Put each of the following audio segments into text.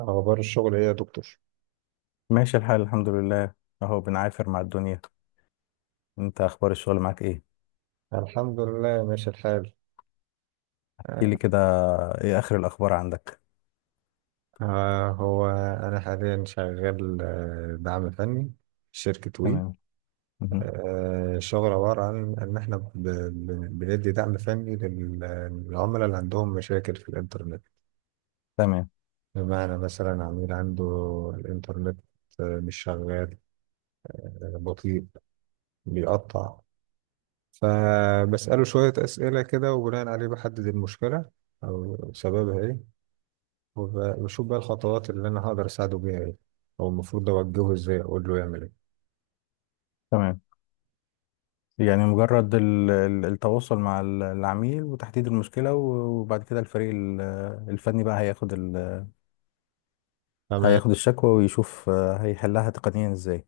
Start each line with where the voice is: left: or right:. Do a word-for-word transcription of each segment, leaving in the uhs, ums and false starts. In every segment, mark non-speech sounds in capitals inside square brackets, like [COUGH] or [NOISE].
right: أخبار الشغل إيه يا دكتور؟
left: ماشي الحال، الحمد لله. اهو بنعافر مع الدنيا. انت، اخبار الشغل معاك ايه؟
right: الحمد لله ماشي الحال.
left: احكي لي كده، ايه اخر الاخبار عندك؟
right: آه هو أنا حاليا شغال، آه، دعم فني في شركة وي.
left: تمام. مهم.
right: آه الشغل عبارة عن إن إحنا ب- ب- بندي دعم فني لل- للعملاء اللي عندهم مشاكل في الإنترنت.
left: تمام.
right: بمعنى مثلا عميل عنده الإنترنت آه، مش شغال، آه، بطيء، بيقطع. فبسأله شوية أسئلة كده وبناء عليه بحدد المشكلة أو سببها إيه، وبشوف بقى الخطوات اللي انا هقدر اساعده بيها ايه، او المفروض اوجهه ازاي اقول له يعمل ايه.
left: تمام. يعني مجرد ال- ال- التواصل مع ال- العميل وتحديد المشكلة و- وبعد كده الفريق ال- الفني بقى هياخد ال-
right: تمام،
left: هياخد الشكوى ويشوف، آه، هيحلها تقنيا ازاي.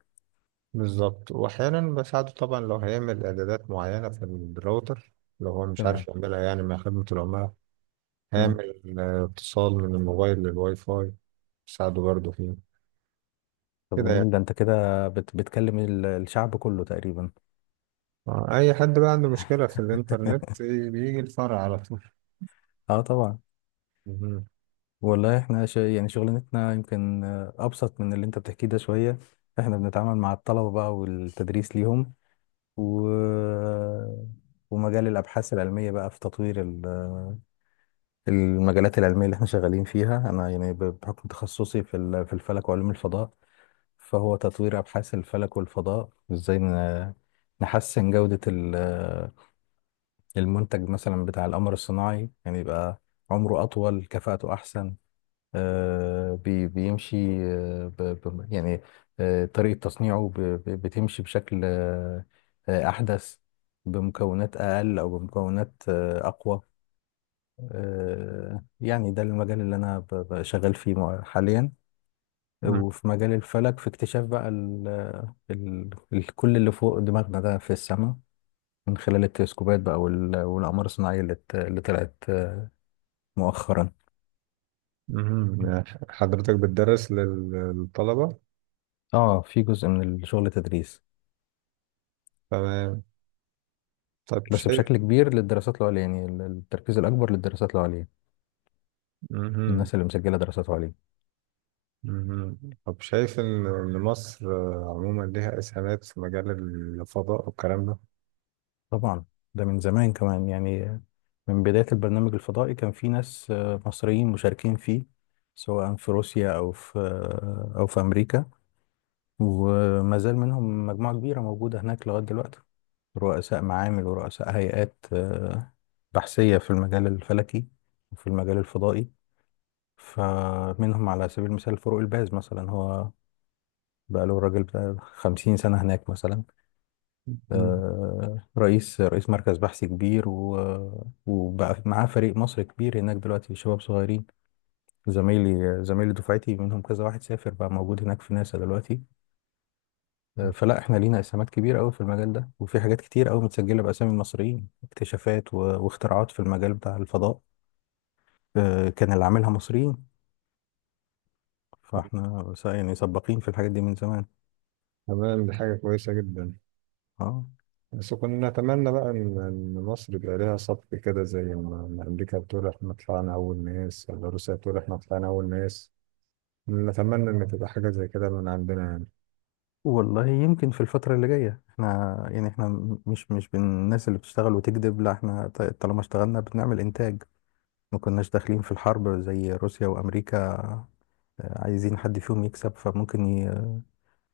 right: بالظبط. واحيانا بساعده طبعا لو هيعمل اعدادات معينه في الراوتر، لو هو مش
left: تمام.
right: عارف يعملها، يعني مع خدمه العملاء
left: مم.
right: هيعمل آه، اتصال من الموبايل للواي فاي. بساعده برضه فيه
left: طب،
right: كده يعني.
left: جميل. ده انت كده بت بتكلم ال- الشعب كله تقريبا.
right: آه، اي حد بقى عنده مشكله في الانترنت إيه، بيجي الفرع على طول.
left: اه، طبعا.
right: مهم.
left: والله احنا شا... يعني شغلانتنا يمكن آه، ابسط من اللي انت بتحكيه ده شويه. احنا بنتعامل مع الطلبه بقى والتدريس ليهم. و... ومجال الابحاث العلميه بقى في تطوير ال- المجالات العلميه اللي احنا شغالين فيها. انا يعني ب- بحكم تخصصي في ال- في الفلك وعلوم الفضاء. فهو تطوير ابحاث الفلك والفضاء ازاي ن- نحسن جوده ال- المنتج مثلا بتاع القمر الصناعي، يعني يبقى عمره اطول، كفاءته احسن. آه، بي- بيمشي. آه، ب- ب- يعني آه، طريقة تصنيعه ب- ب- بتمشي بشكل آه، آه، أحدث، بمكونات أقل أو بمكونات آه، أقوى. آه، يعني ده المجال اللي أنا ب- ب- شغال فيه مع- حاليا.
right: مم.
left: وفي مجال الفلك، في اكتشاف بقى ال ال ال كل اللي فوق دماغنا ده في السماء، من خلال التلسكوبات بقى وال- والأقمار الصناعية اللي ت- اللي طلعت آه، مؤخرا.
right: مهم. آه، حضرتك بتدرس لل- للطلبه؟
left: اه، في جزء من الشغل تدريس،
right: تمام. طب
left: بس
right: شايف
left: بشكل كبير للدراسات العليا، يعني ال- التركيز الأكبر للدراسات العليا.
right: مهم.
left: الناس اللي مسجلة دراسات عليا.
right: مهم. طب شايف إن إن مصر آه، عموما ليها إسهامات في مجال الفضاء والكلام ده؟
left: طبعا، ده من زمان كمان يعني. من بداية البرنامج الفضائي كان في ناس آه، مصريين مشاركين فيه، سواء في روسيا أو في آه، أو في أمريكا. وما زال منهم مجموعة كبيرة موجودة هناك لغاية دلوقتي، رؤساء معامل ورؤساء هيئات آه، بحثية في المجال الفلكي وفي المجال الفضائي. فمنهم على سبيل المثال فاروق الباز مثلا، هو بقى له الراجل بتاع 50 سنة هناك مثلا.
right: مم.
left: آه، رئيس رئيس مركز بحث كبير، و- وبقى معاه فريق مصر كبير هناك دلوقتي، شباب صغيرين. زمايلي زمايلي دفعتي منهم كذا واحد سافر، بقى موجود هناك في ناسا دلوقتي. آه، فلا احنا لينا اسهامات كبيرة قوي في المجال ده، وفي حاجات كتير قوي متسجلة بأسامي مصريين، اكتشافات و- واختراعات في المجال بتاع الفضاء. آه، كان اللي عاملها مصريين. فاحنا س- يعني سباقين في الحاجات دي من زمان.
right: تمام، دي حاجة كويسة جدا.
left: اه.
right: بس كنا نتمنى بقى إن إن مصر يبقى ليها سبق كده، زي ما ما أمريكا بتقول إحنا طلعنا أول ناس، ولا روسيا بتقول إحنا طلعنا أول ناس. نتمنى إن تبقى حاجة زي كده من عندنا يعني.
left: والله يمكن في الفترة اللي جاية، احنا يعني احنا م- مش مش من الناس اللي بتشتغل وتكذب. لا، احنا ط- طالما اشتغلنا بنعمل انتاج. ما كناش داخلين في الحرب زي روسيا وامريكا. آه، عايزين حد فيهم يكسب، فممكن ي-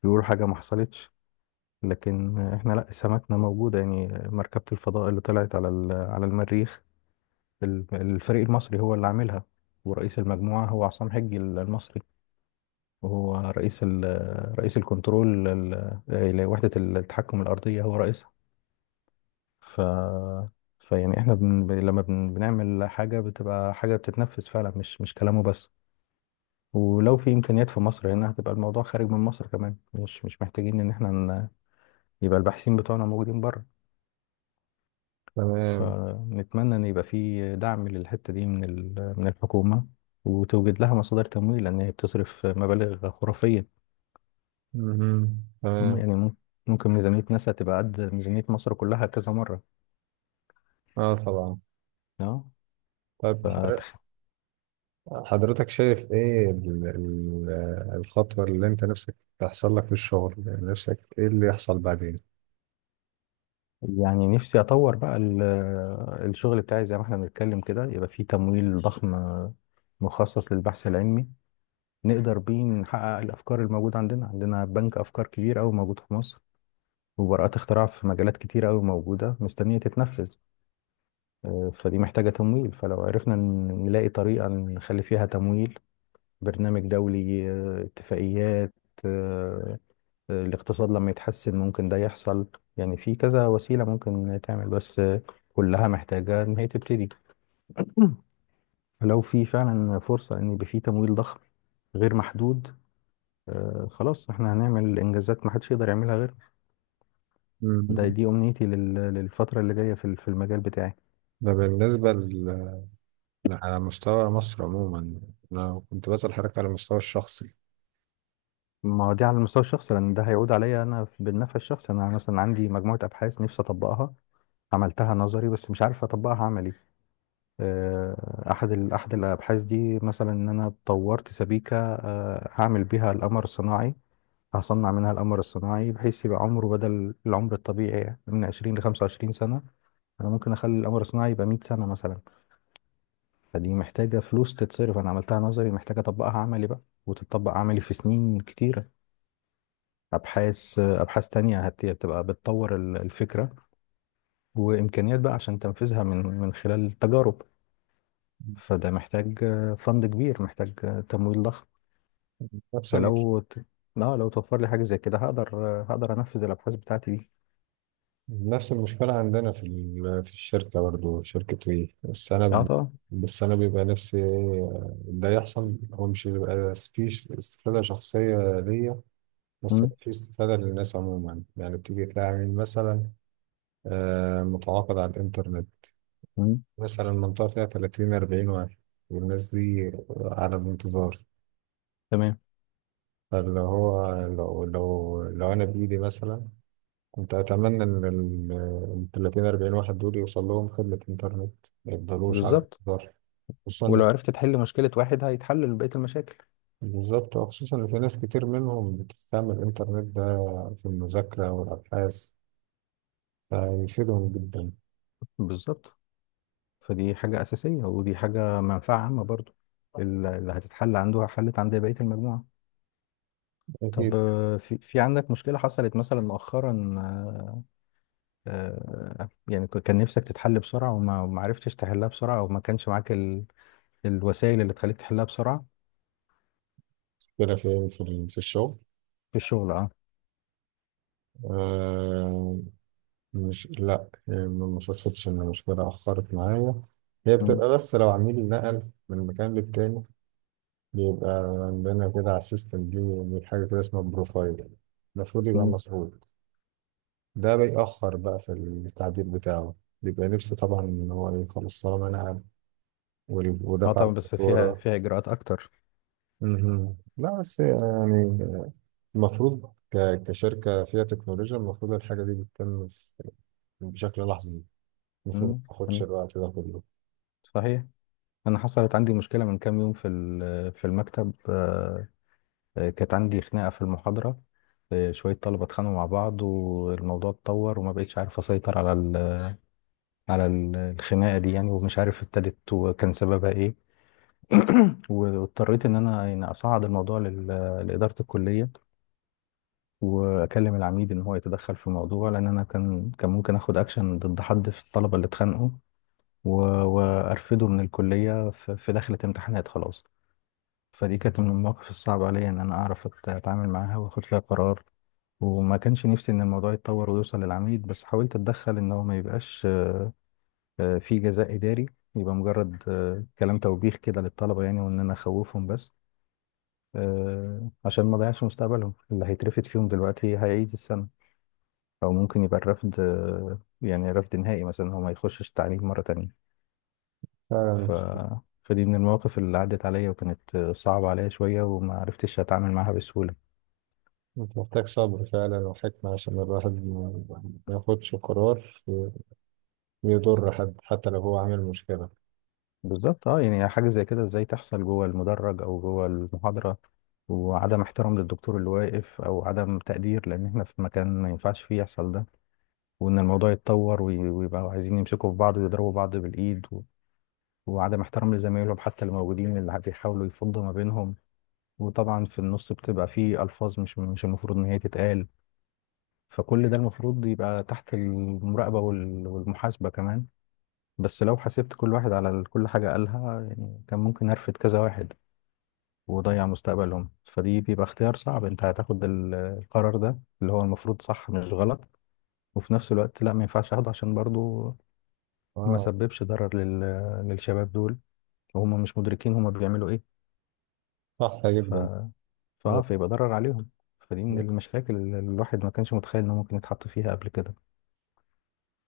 left: يقول حاجة ما حصلتش، لكن احنا لا، سماتنا موجودة. يعني مركبة الفضاء اللي طلعت على ال- على المريخ، ال- الفريق المصري هو اللي عاملها، ورئيس المجموعة هو عصام حجي المصري، وهو رئيس ال- رئيس الكنترول ال- لوحدة التحكم الأرضية، هو رئيس. ف فيعني احنا بن... ب- لما بن... بنعمل حاجة بتبقى حاجة بتتنفذ فعلا، مش مش كلامه بس. ولو في إمكانيات في مصر هنا، هتبقى الموضوع خارج من مصر كمان، مش مش محتاجين إن احنا ن... يبقى الباحثين بتوعنا موجودين بره.
right: تمام.
left: فنتمنى إن يبقى في دعم للحتة دي من ال... من الحكومة، وتوجد لها مصادر تمويل، لأن هي بتصرف مبالغ خرافية.
right: مهم.
left: م-
right: تمام.
left: يعني مم- ممكن ميزانية ناسا تبقى قد ميزانية مصر كلها كذا مرة.
right: آه طبعا.
left: اه،
right: طيب،
left: فتخيل.
right: حضرتك شايف ايه ال- ال- الخطوة اللي انت نفسك تحصل لك في الشغل؟ يعني نفسك ايه اللي يحصل بعدين؟
left: يعني نفسي اطور بقى ال- الشغل بتاعي. زي ما احنا بنتكلم كده، يبقى فيه تمويل ضخم مخصص للبحث العلمي، نقدر بيه نحقق الافكار الموجوده عندنا. عندنا بنك افكار كبير قوي موجود في مصر، وبراءات اختراع في مجالات كتير قوي موجوده مستنيه تتنفذ. آه، فدي محتاجه تمويل، فلو عرفنا ن- نلاقي طريقه نخلي فيها تمويل، برنامج دولي، آه، اتفاقيات. آه، آه، الاقتصاد لما يتحسن ممكن ده يحصل. يعني في كذا وسيلة ممكن تعمل، بس آه، كلها محتاجة إن هي تبتدي. لو في فعلا فرصة إن يبقى في تمويل ضخم غير محدود، آه، خلاص احنا هنعمل إنجازات محدش يقدر يعملها غير. ده
right: مم.
left: دي أمنيتي لل- للفترة اللي جاية في ال- في المجال بتاعي.
right: ده بالنسبة ل- على مستوى مصر عموما. انا كنت بسأل حضرتك على المستوى الشخصي.
left: ما هو دي على المستوى الشخصي، لأن ده هيعود عليا أنا في- بالنفع الشخصي. أنا مثلا عندي مجموعة أبحاث نفسي أطبقها، عملتها نظري بس مش عارف أطبقها عملي. آه، احد ال- احد الابحاث دي مثلا، ان انا طورت سبيكه آه، هعمل بيها القمر الصناعي، هصنع منها القمر الصناعي بحيث يبقى عمره، بدل العمر الطبيعي من عشرين ل خمسة وعشرين سنة سنه، انا ممكن اخلي القمر الصناعي يبقى مية سنة سنه مثلا. فدي محتاجه فلوس تتصرف. انا عملتها نظري، محتاجه اطبقها عملي بقى، وتطبق عملي في سنين كتيره. ابحاث، آه، ابحاث تانية هت- هتبقى بتطور ال- الفكره، وامكانيات بقى عشان تنفذها من من خلال التجارب. فده محتاج آه، فند كبير، محتاج آه، تمويل ضخم.
right: نفس المش...
left: فلو ت... اه، لو توفر لي حاجة زي كده هقدر، آه، هقدر انفذ الابحاث بتاعتي دي.
right: نفس المشكلة عندنا في ال... في الشركة برضه في شركة ايه، بس انا
left: اه،
right: ب...
left: طبعا.
right: بس انا بيبقى نفسي إيه ده يحصل. هو مش بيبقى فيه استفادة شخصية ليا، بس
left: مم.
right: في استفادة للناس عموما. يعني بتيجي تلاقي عميل مثلا آه، متعاقد على الإنترنت،
left: مم.
right: مثلا منطقة فيها تلاتين أربعين واحد والناس دي على الانتظار.
left: تمام.
right: فاللي هو لو لو لو أنا بإيدي مثلا، كنت أتمنى إن ال ال ثلاثين أربعين واحد دول يوصل لهم خدمة إنترنت ما يفضلوش على
left: بالظبط.
right: الانتظار. خصوصا إن
left: ولو
right: في-
left: عرفت تحل مشكلة واحد هيتحل بقية المشاكل.
right: بالظبط. آه، خصوصا إن في ناس كتير منهم بتستعمل الإنترنت ده في المذاكرة والأبحاث، فيفيدهم جدا.
left: بالظبط. فدي حاجة أساسية، ودي حاجة منفعة عامة برضو. ال- اللي هتتحل عنده حلت عند بقية المجموعة. طب،
right: أكيد.
left: آه، في في عندك مشكلة حصلت مثلا مؤخرا، آه، آه، يعني ك- كان نفسك تتحل بسرعة وما وما عرفتش تحلها بسرعة، أو ما كانش معاك الوسائل اللي تخليك تحلها بسرعة؟
right: كده في في في الشغل.
left: في الشغل، اه.
right: آه، مش، لا، هي ما شفتش ان المشكله اخرت معايا. هي
left: مم.
right: بتبقى بس لو عميل نقل من مكان للتاني، بيبقى عندنا كده على السيستم دي من حاجه كده اسمها بروفايل، المفروض يبقى
left: مم.
right: مسروق. ده بيأخر بقى في التعديل بتاعه. بيبقى نفسه طبعا ان هو ايه، خلاص طالما نقل وال-
left: اه،
right: ودفع
left: طبعا بس فيها
right: الفاتوره.
left: فيها اجراءات اكتر.
right: مهم. لا بس يعني المفروض ك- كشركه فيها تكنولوجيا، المفروض الحاجه دي بتتم في- بشكل لحظي. المفروض ما
left: مم.
right: تاخدش
left: مم.
right: الوقت ده كله.
left: صحيح. انا حصلت عندي مشكلة من كام يوم في ال- في المكتب. آه، آه، كانت عندي خناقة في المحاضرة. آه، شوية طلبة اتخانقوا مع بعض، والموضوع اتطور، وما بقتش عارف اسيطر على ال- على ال- الخناقة دي، يعني ومش عارف ابتدت وكان سببها ايه. [COUGHS] [CLEARS THROAT] واضطريت ان انا يعني اصعد الموضوع لل- لإدارة الكلية، واكلم العميد ان هو يتدخل في الموضوع، لان انا كان كان ممكن اخد اكشن ضد حد في الطلبه اللي اتخانقوا، و- وارفده من الكليه في في دخلة امتحانات خلاص. فدي كانت من المواقف الصعبه عليا، ان انا اعرف أت- اتعامل معاها واخد فيها قرار. وما كانش نفسي ان الموضوع يتطور ويوصل للعميد، بس حاولت اتدخل ان هو ما يبقاش آه، في جزاء اداري، يبقى مجرد آه، كلام توبيخ كده للطلبه يعني، وان انا اخوفهم بس. آه، عشان ما اضيعش مستقبلهم. اللي هيترفد فيهم دلوقتي هيعيد السنه، او ممكن يبقى الرفض آه، يعني رفض نهائي مثلا، هو ما يخشش تعليم مرة تانية.
right: فعلا.
left: ف... فدي من المواقف اللي عدت عليا، وكانت آه، صعبة عليا شوية، وما عرفتش اتعامل معاها بسهولة.
right: محتاج صبر فعلا وحكمة عشان الواحد ما ما ياخدش قرار يضر حد حتى لو هو عامل مشكلة.
left: بالظبط. اه، يعني حاجة زي كده ازاي تحصل جوه المدرج او جوه المحاضرة، وعدم احترام للدكتور اللي واقف، او عدم تقدير، لان احنا في مكان ما ينفعش فيه يحصل ده. وان الموضوع يتطور وي- ويبقوا عايزين يمسكوا في بعض ويضربوا بعض بالايد، و... وعدم احترام لزمايلهم حتى اللي موجودين، اللي بيحاولوا يفضوا ما بينهم. وطبعا في النص بتبقى فيه ألفاظ مش مش المفروض إن هي تتقال، فكل ده المفروض يبقى تحت المراقبة وال- والمحاسبة كمان. بس لو حاسبت كل واحد على ال- كل حاجة قالها يعني، كان ممكن أرفد كذا واحد وضيع مستقبلهم. فدي بيبقى اختيار صعب. انت هتاخد ال- القرار ده اللي هو المفروض صح مش غلط، وفي نفس الوقت لا، ما ينفعش اخده، عشان برضو ما
right: اه.
left: سببش ضرر لل... للشباب دول، وهم مش مدركين هم بيعملوا ايه.
right: صح
left: ف
right: جدا.
left: فاه فيبقى ضرر عليهم. فدي من المشاكل اللي الواحد ما كانش متخيل انه ممكن يتحط فيها قبل كده.